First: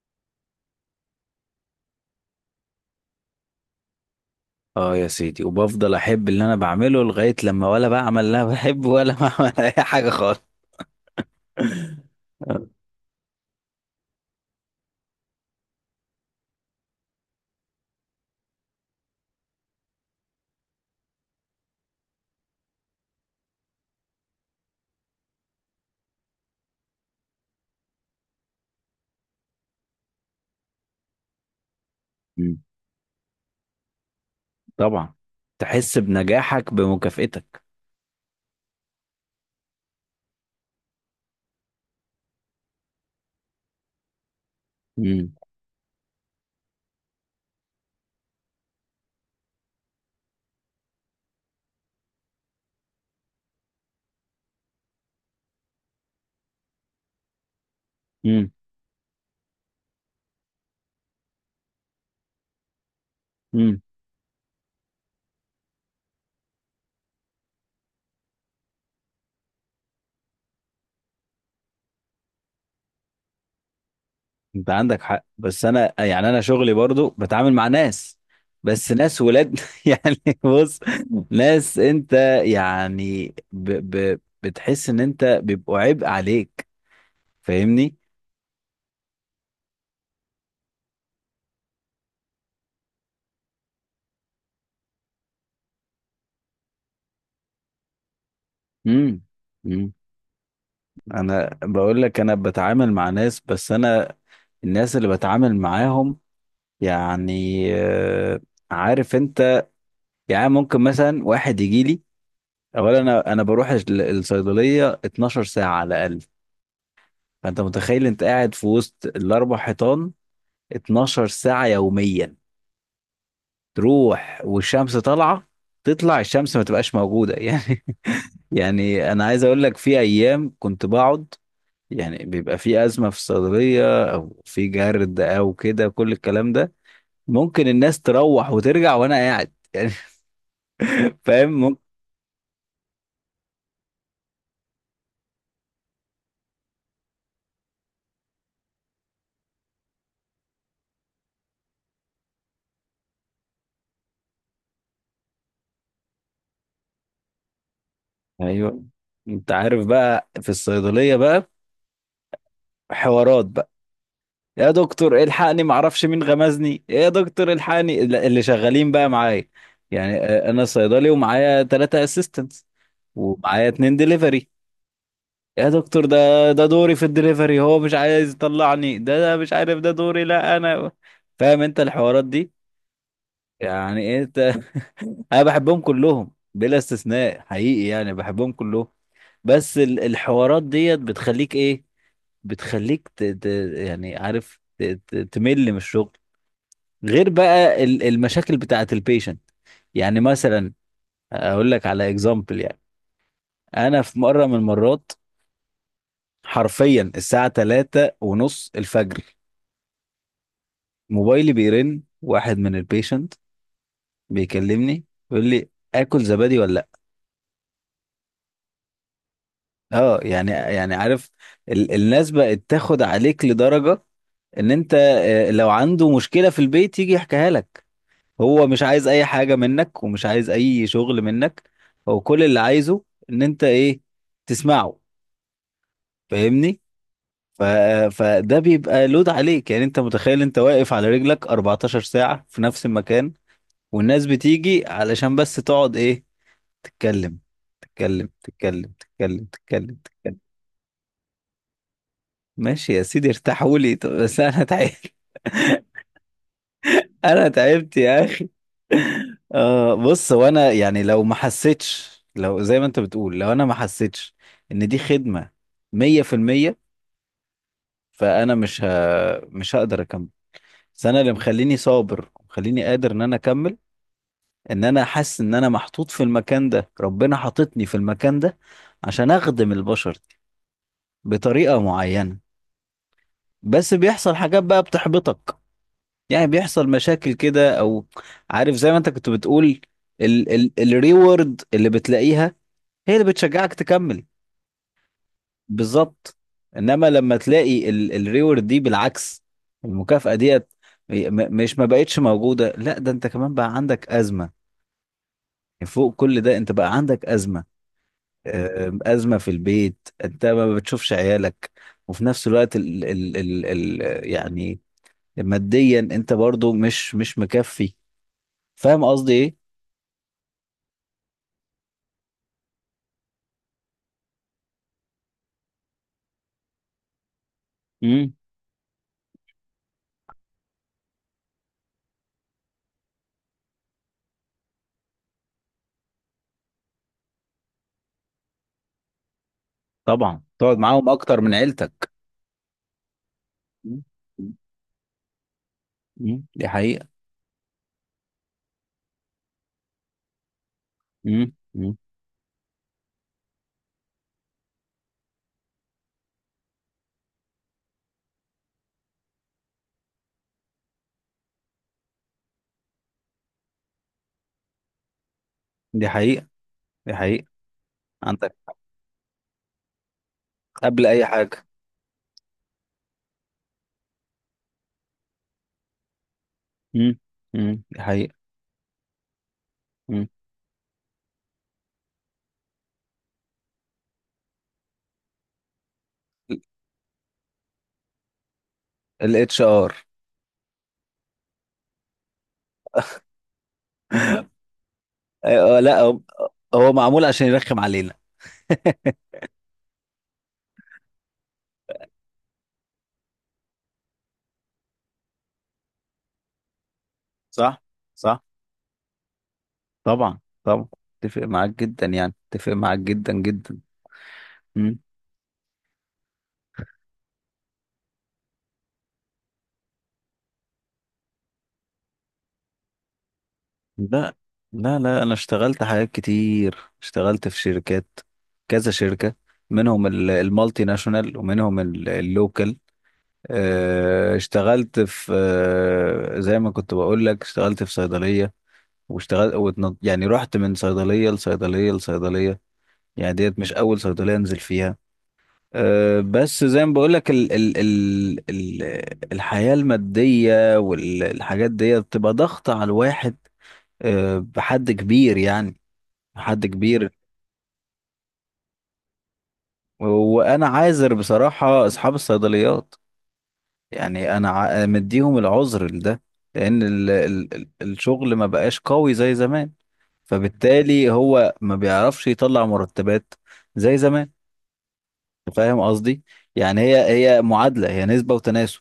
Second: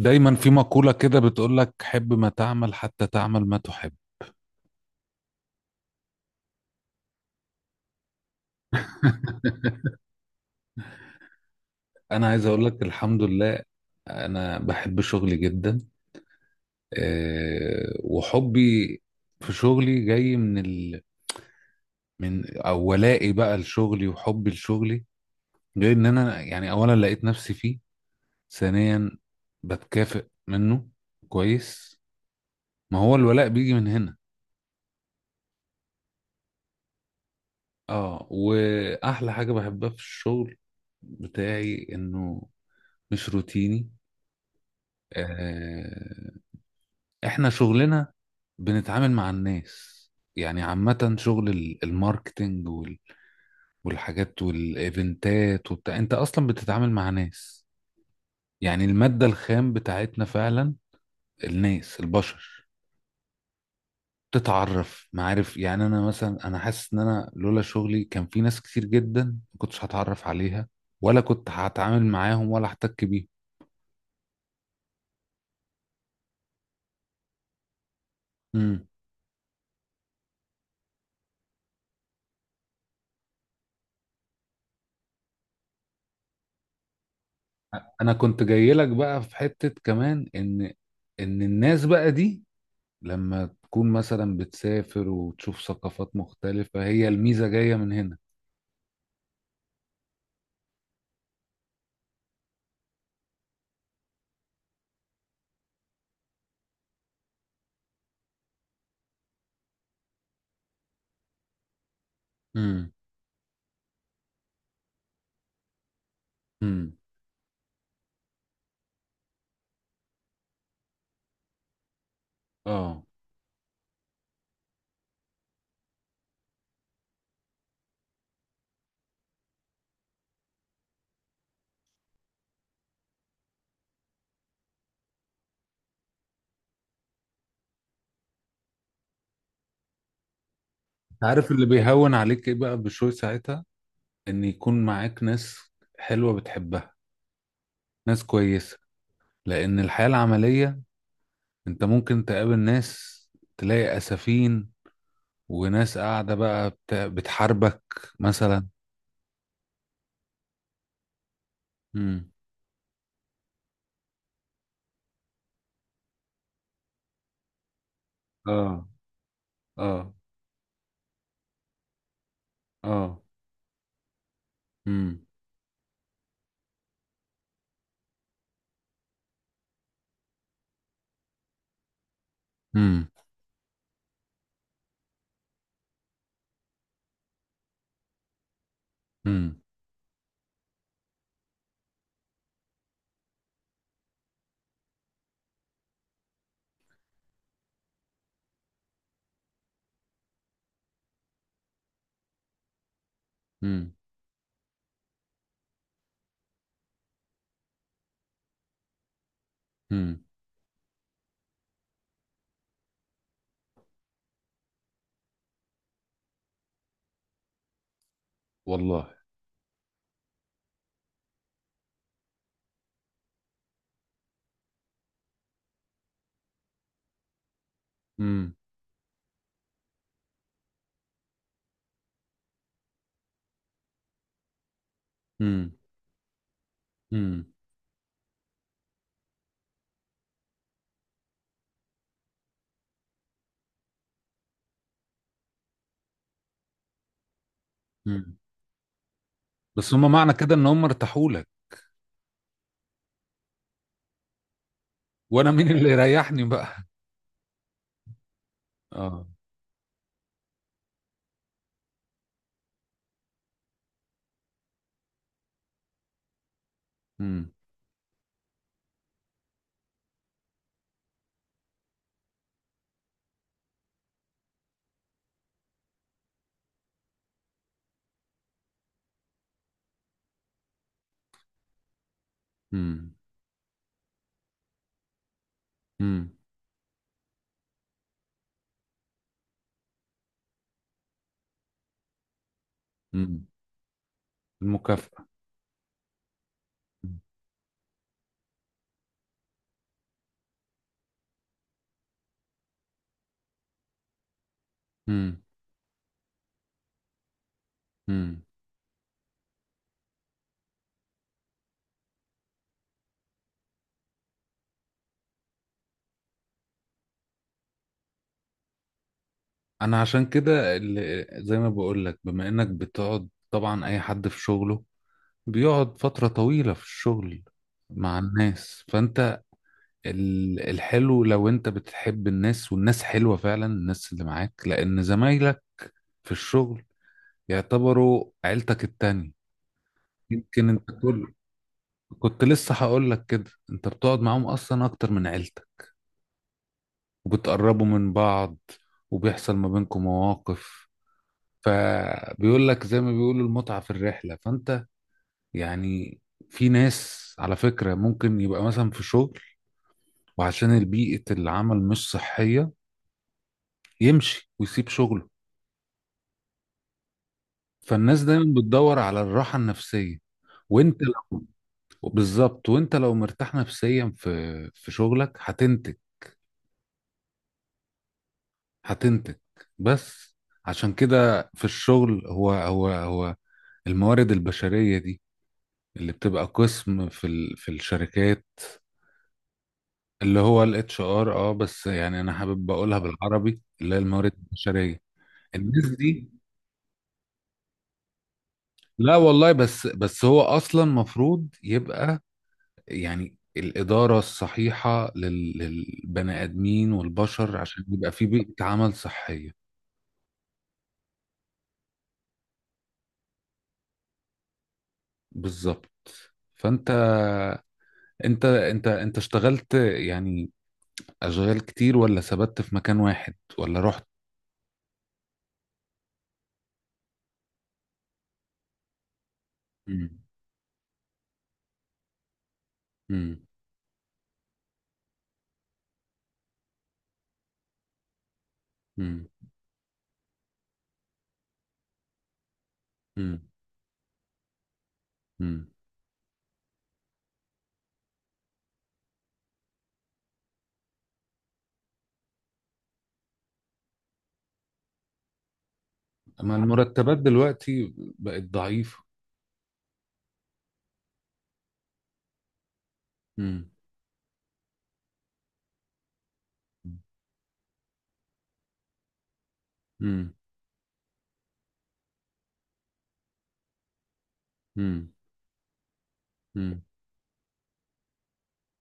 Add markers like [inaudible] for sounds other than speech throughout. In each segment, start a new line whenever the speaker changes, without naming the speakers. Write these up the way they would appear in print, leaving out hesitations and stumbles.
دايما في مقولة كده بتقول لك حب ما تعمل حتى تعمل ما تحب.
اه، يا سيدي. وبفضل احب اللي انا بعمله لغاية لما ولا بعمل اللي انا بحبه ولا [laughs] بعمل اي
[laughs]
حاجة خالص.
انا عايز اقول لك الحمد لله. انا بحب شغلي جدا. وحبي في شغلي جاي من من او ولائي بقى لشغلي وحبي لشغلي. جاي ان انا يعني اولا لقيت نفسي فيه، ثانيا بتكافئ منه كويس.
مم.
ما هو الولاء بيجي من هنا.
طبعا، تحس بنجاحك بمكافئتك.
اه واحلى حاجة بحبها في الشغل بتاعي انه مش روتيني.
مم.
آه، احنا شغلنا بنتعامل مع الناس، يعني عامة شغل الماركتينج والحاجات والايفنتات وبتاع، انت اصلا بتتعامل مع ناس.
مم.
يعني المادة الخام بتاعتنا فعلا الناس، البشر.
مم.
تتعرف معارف، يعني انا مثلا انا حاسس ان انا لولا شغلي كان في ناس كتير جدا ما كنتش هتعرف عليها ولا كنت هتعامل معاهم ولا احتك بيهم.
انت عندك حق، بس انا يعني انا شغلي برضو بتعامل مع ناس.
مم.
بس ناس ولاد [laughs] يعني بص، ناس انت يعني بتحس ان انت بيبقوا عبء عليك. فاهمني؟
انا كنت جاي لك بقى في حتة كمان ان الناس بقى دي لما تكون مثلا بتسافر وتشوف ثقافات مختلفة هي الميزة جاية من هنا.
مم. مم. انا بقول لك انا بتعامل مع ناس، بس انا الناس اللي بتعامل معاهم يعني عارف انت، يعني ممكن مثلا واحد يجي لي.
امم.
اولا انا بروح الصيدليه 12 ساعه على الاقل.
امم.
فانت متخيل، انت قاعد في وسط الاربع حيطان 12 ساعه يوميا.
اه.
تروح والشمس طالعه، تطلع الشمس ما تبقاش موجوده [laughs] يعني. يعني انا عايز اقول لك في ايام كنت بقعد، يعني بيبقى في أزمة في الصيدلية أو في جرد أو كده كل الكلام ده، ممكن الناس تروح وترجع وأنا قاعد [laughs] يعني.
أنت
فاهم؟
عارف اللي
ممكن.
بيهون عليك ايه بقى بشوي ساعتها؟ ان يكون معاك ناس حلوة بتحبها، ناس كويسة. لان الحياة العملية انت ممكن تقابل ناس تلاقي اسفين وناس قاعدة بقى بتحاربك مثلا.
أيوه. أنت عارف بقى، في الصيدلية بقى
امم.
حوارات بقى: يا دكتور الحقني معرفش مين غمزني، يا دكتور الحقني اللي
اه.
شغالين بقى معايا.
اه.
يعني أنا صيدلي ومعايا ثلاثة أسيستنتس،
اه.
ومعايا اتنين ديليفري.
امم.
يا دكتور ده، ده دوري في الدليفري، هو مش عايز يطلعني، ده ده مش عارف ده دوري لا انا. فاهم انت الحوارات دي
امم.
يعني، انت [laughs] انا بحبهم كلهم بلا استثناء حقيقي، يعني بحبهم كلهم. بس الحوارات ديت بتخليك ايه، بتخليك يعني عارف تمل من الشغل. غير بقى المشاكل بتاعت البيشنت. يعني مثلا، اقول لك على اكزامبل يعني.
امم.
انا في مره من المرات حرفيا الساعه 3 ونص الفجر،
امم.
موبايلي بيرن، واحد من البيشنت بيكلمني، بيقول لي: اكل زبادي ولا لا؟
والله.
اه يعني، عارف، الناس بقت تاخد عليك لدرجة ان انت لو عنده مشكلة في البيت يجي يحكيها لك.
امم.
هو مش عايز اي حاجة منك، ومش عايز اي شغل منك. هو كل اللي عايزه ان انت ايه؟ تسمعه.
امم.
فاهمني؟
امم.
ف... فده بيبقى لود عليك. يعني انت متخيل انت واقف على رجلك 14 ساعة في نفس المكان، والناس بتيجي علشان بس تقعد ايه؟ تتكلم تتكلم
امم.
تتكلم تتكلم
بس
تتكلم
هم معنى
تتكلم.
كده ان هم ارتاحوا لك.
ماشي يا سيدي، ارتاحوا لي، طب بس انا تعبت.
وانا مين اللي يريحني بقى؟
[laughs] انا تعبت يا اخي.
اه.
آه، بص هو انا يعني لو ما حسيتش، لو زي ما انت بتقول، لو انا ما حسيتش ان دي خدمة 100%،
امم.
فانا مش هقدر اكمل. بس انا اللي مخليني صابر مخليني قادر ان انا اكمل، ان انا حاسس ان انا محطوط في المكان ده، ربنا حاططني في المكان ده عشان اخدم البشر دي بطريقة معينة.
امم.
بس بيحصل حاجات بقى بتحبطك.
امم.
يعني بيحصل مشاكل كده، او عارف زي ما انت كنت بتقول، ال ال الريورد اللي بتلاقيها هي اللي
امم.
بتشجعك تكمل.
المكافأة.
بالظبط. انما لما تلاقي الريورد دي بالعكس، المكافأة ديت مش ما بقتش موجودة، لا ده انت كمان بقى عندك أزمة.
امم.
يعني فوق كل ده انت بقى عندك أزمة.
امم.
أزمة في البيت، انت ما بتشوفش عيالك. وفي نفس الوقت ال ال ال ال يعني ماديا انت برضو مش مكفي. فاهم قصدي ايه؟
انا عشان كده اللي زي ما بقول لك، بما انك بتقعد طبعا اي حد في شغله بيقعد فترة طويلة في الشغل مع
امم
الناس، فانت الحلو لو انت بتحب الناس والناس حلوة فعلا، الناس اللي معاك، لان زمايلك في الشغل يعتبروا عيلتك التانية.
طبعا،
يمكن
تقعد
انت
معاهم
كل
اكتر من عيلتك.
كنت لسه هقول لك كده، انت
مم.
بتقعد معاهم اصلا اكتر من عيلتك،
مم. دي حقيقة.
وبتقربوا من بعض وبيحصل ما بينكم مواقف.
مم. مم.
فبيقول لك زي ما بيقولوا المتعة في الرحلة. فانت يعني في ناس على فكرة ممكن يبقى مثلا في شغل وعشان البيئة العمل مش صحية يمشي ويسيب شغله.
دي حقيقة، دي حقيقة.
فالناس دايما
عندك،
بتدور على الراحة النفسية. وانت
قبل اي
لو
حاجة.
بالظبط، وانت لو مرتاح نفسيا في شغلك هتنتج،
مم. مم. دي حقيقة.
هتنتج
مم.
بس. عشان كده في الشغل هو الموارد البشرية دي اللي بتبقى قسم في الشركات،
الاتش ار.
اللي هو الـ HR، بس يعني انا حابب اقولها بالعربي اللي هي الموارد
[laughs]
البشرية. الناس
لا، هو
دي
هو معمول عشان يرخم علينا.
لا والله، بس هو اصلا مفروض يبقى يعني الإدارة الصحيحة للبني آدمين والبشر
صح،
عشان يبقى في
صح.
بيئة عمل صحية.
طبعا، طبعا. اتفق معاك جدا، يعني اتفق معاك جدا جدا.
بالظبط. فأنت، انت اشتغلت يعني أشغال كتير ولا ثبت في مكان واحد ولا رحت؟
لا لا لا، انا اشتغلت حاجات كتير، اشتغلت في شركات، كذا شركة. منهم
مم.
المالتي ناشونال، ومنهم اللوكال.
مم.
اه، اشتغلت في زي ما كنت بقول لك، اشتغلت في صيدلية،
مم.
واشتغلت يعني رحت من صيدلية لصيدلية لصيدلية. يعني
مم.
ديت مش اول صيدلية انزل فيها.
مم.
اه، بس زي ما بقول لك ال ال ال ال الحياة المادية والحاجات ديت بتبقى ضغط على الواحد، اه، بحد كبير يعني،
أما
حد كبير.
المرتبات دلوقتي بقت ضعيفة.
وانا عاذر بصراحة اصحاب الصيدليات.
مم.
يعني انا مديهم العذر لده، لان
مم.
ال ال ال الشغل ما بقاش قوي زي زمان.
مم.
فبالتالي هو ما بيعرفش يطلع مرتبات زي زمان.
مم.
فاهم قصدي؟ يعني هي معادلة، هي نسبة وتناسب.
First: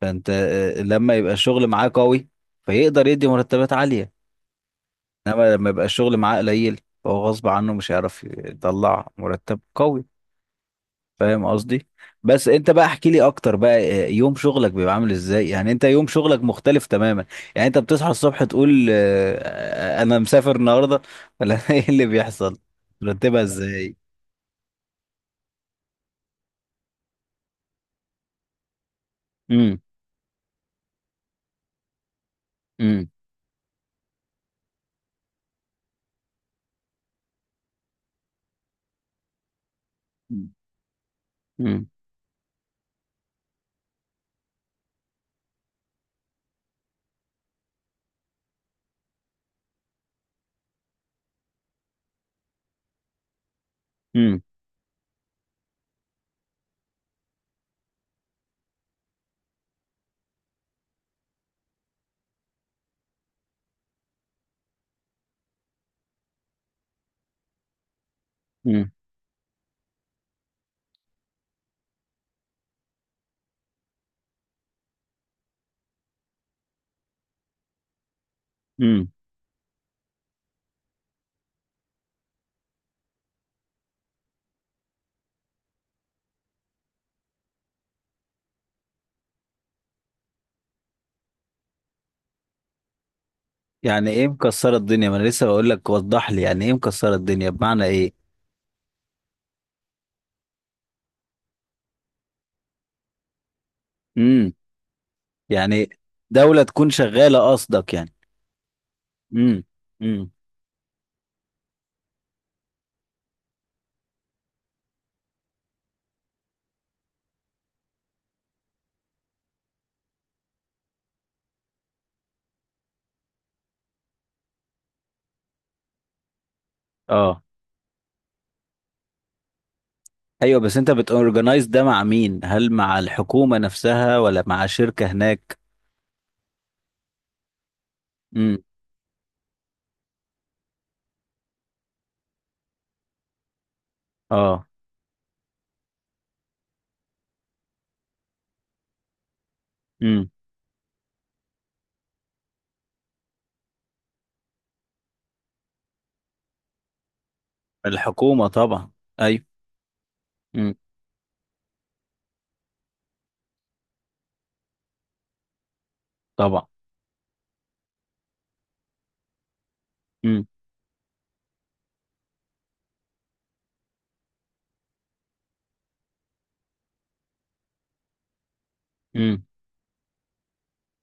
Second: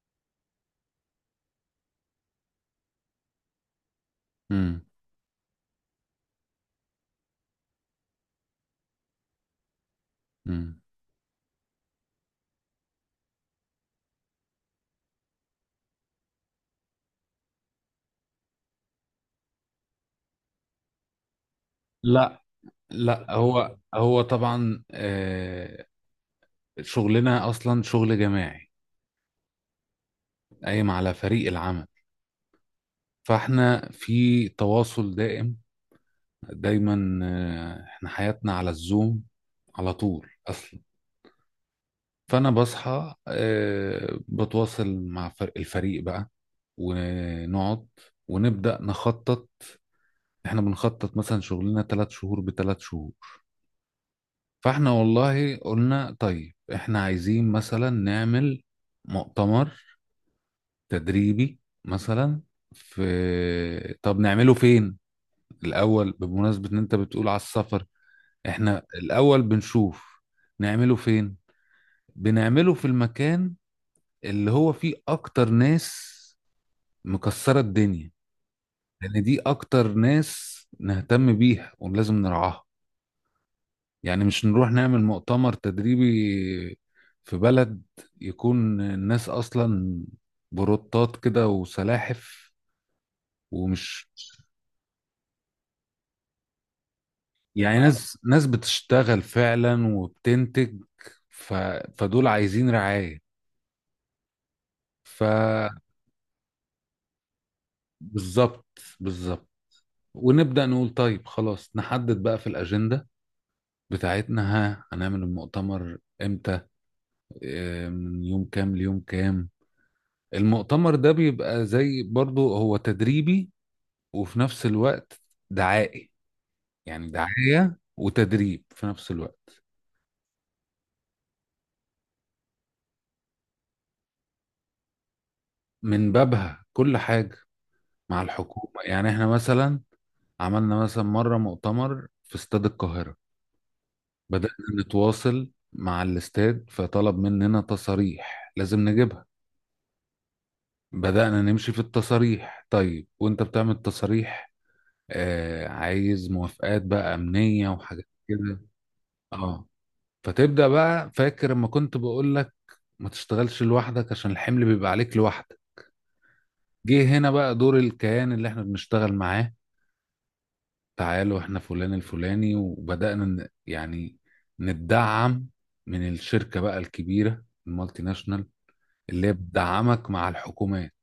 فانت لما يبقى الشغل معاه قوي فيقدر يدي مرتبات عالية.
مم.
انما لما يبقى الشغل معاه قليل فهو غصب عنه مش هيعرف يطلع مرتب قوي.
مم.
فاهم قصدي؟ بس انت بقى احكي لي اكتر بقى. يوم شغلك بيبقى عامل ازاي؟ يعني انت يوم شغلك مختلف تماما. يعني انت بتصحى الصبح تقول انا مسافر النهارده؟ ولا [laughs] ايه اللي
لا،
بيحصل؟
لا،
ترتبها
هو
ازاي؟
هو طبعا، شغلنا أصلا شغل جماعي
امم
قايم على فريق العمل،
امم
فاحنا في تواصل دائم. دايما احنا حياتنا على الزوم، على طول
امم
اصلا.
امم
فانا بصحى، بتواصل مع الفريق بقى، ونقعد ونبدا نخطط. احنا بنخطط مثلا شغلنا 3 شهور بثلاث شهور. فاحنا والله قلنا طيب احنا عايزين مثلا نعمل مؤتمر تدريبي مثلا، في طب نعمله فين؟ الاول بمناسبة ان انت بتقول على السفر، احنا
امم
الاول بنشوف نعمله فين. بنعمله في المكان اللي هو فيه اكتر ناس مكسرة الدنيا،
امم
لأن دي أكتر ناس نهتم بيها ولازم نرعاها. يعني مش نروح نعمل مؤتمر تدريبي في بلد يكون الناس أصلا بروتات كده وسلاحف ومش.
يعني ايه مكسره الدنيا؟ ما انا لسه بقول لك وضح لي يعني ايه مكسره الدنيا
يعني
بمعنى ايه.
ناس ناس بتشتغل فعلا وبتنتج، ف... فدول عايزين رعاية.
امم
فبالظبط.
يعني دولة تكون شغالة قصدك؟ يعني
بالظبط.
امم امم
ونبدأ نقول طيب خلاص نحدد بقى في الأجندة بتاعتنا ها هنعمل المؤتمر امتى، من يوم كام ليوم كام. المؤتمر ده بيبقى زي برضو هو تدريبي وفي نفس الوقت دعائي، يعني
اه،
دعاية وتدريب في نفس الوقت.
ايوه. بس انت بتورجنايز ده مع مين؟ هل مع الحكومة نفسها ولا مع شركة هناك؟
من بابها كل حاجة. مع
امم
الحكومة، يعني احنا مثلا عملنا مثلا مرة مؤتمر في استاد القاهرة. بدأنا
اه
نتواصل مع الاستاد فطلب مننا تصاريح لازم نجيبها.
امم
بدأنا نمشي في التصاريح، طيب وانت بتعمل تصاريح عايز موافقات بقى أمنية وحاجات
الحكومة
كده.
طبعا، ايوه.
اه. فتبدأ
امم
بقى، فاكر لما كنت بقول لك ما تشتغلش لوحدك عشان الحمل بيبقى عليك لوحدك؟
طبعا.
جه هنا بقى دور الكيان اللي احنا بنشتغل معاه.
امم
تعالوا احنا فلان الفلاني، وبدأنا يعني نتدعم من الشركة بقى الكبيرة المالتي ناشونال اللي هي
امم
بتدعمك مع الحكومات.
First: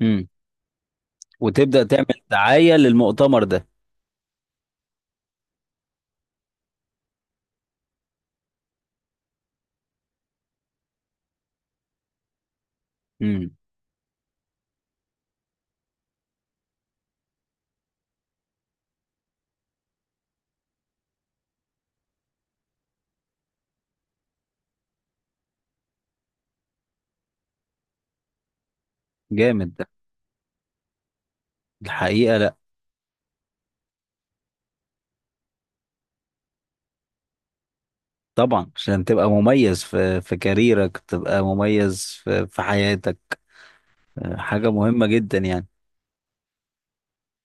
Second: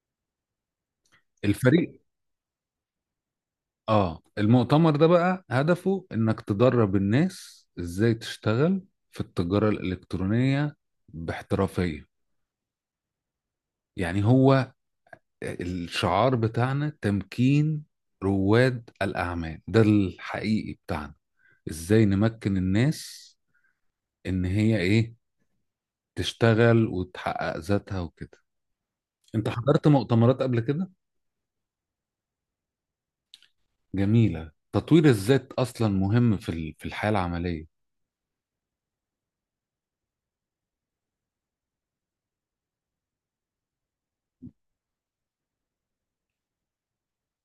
امم وتبدأ
الفريق.
تعمل دعاية للمؤتمر ده.
اه، المؤتمر ده بقى هدفه انك تدرب الناس ازاي تشتغل في التجارة الإلكترونية باحترافية.
امم
يعني هو الشعار بتاعنا تمكين رواد الأعمال، ده الحقيقي بتاعنا، ازاي نمكن الناس ان هي ايه، تشتغل وتحقق ذاتها وكده. انت
جامد ده.
حضرت مؤتمرات قبل كده؟
الحقيقة لا.
جميلة تطوير الذات، اصلا مهم في الحياة العملية.
طبعا، عشان تبقى مميز في كاريرك، تبقى مميز في حياتك. آه، حاجة مهمة جدا يعني.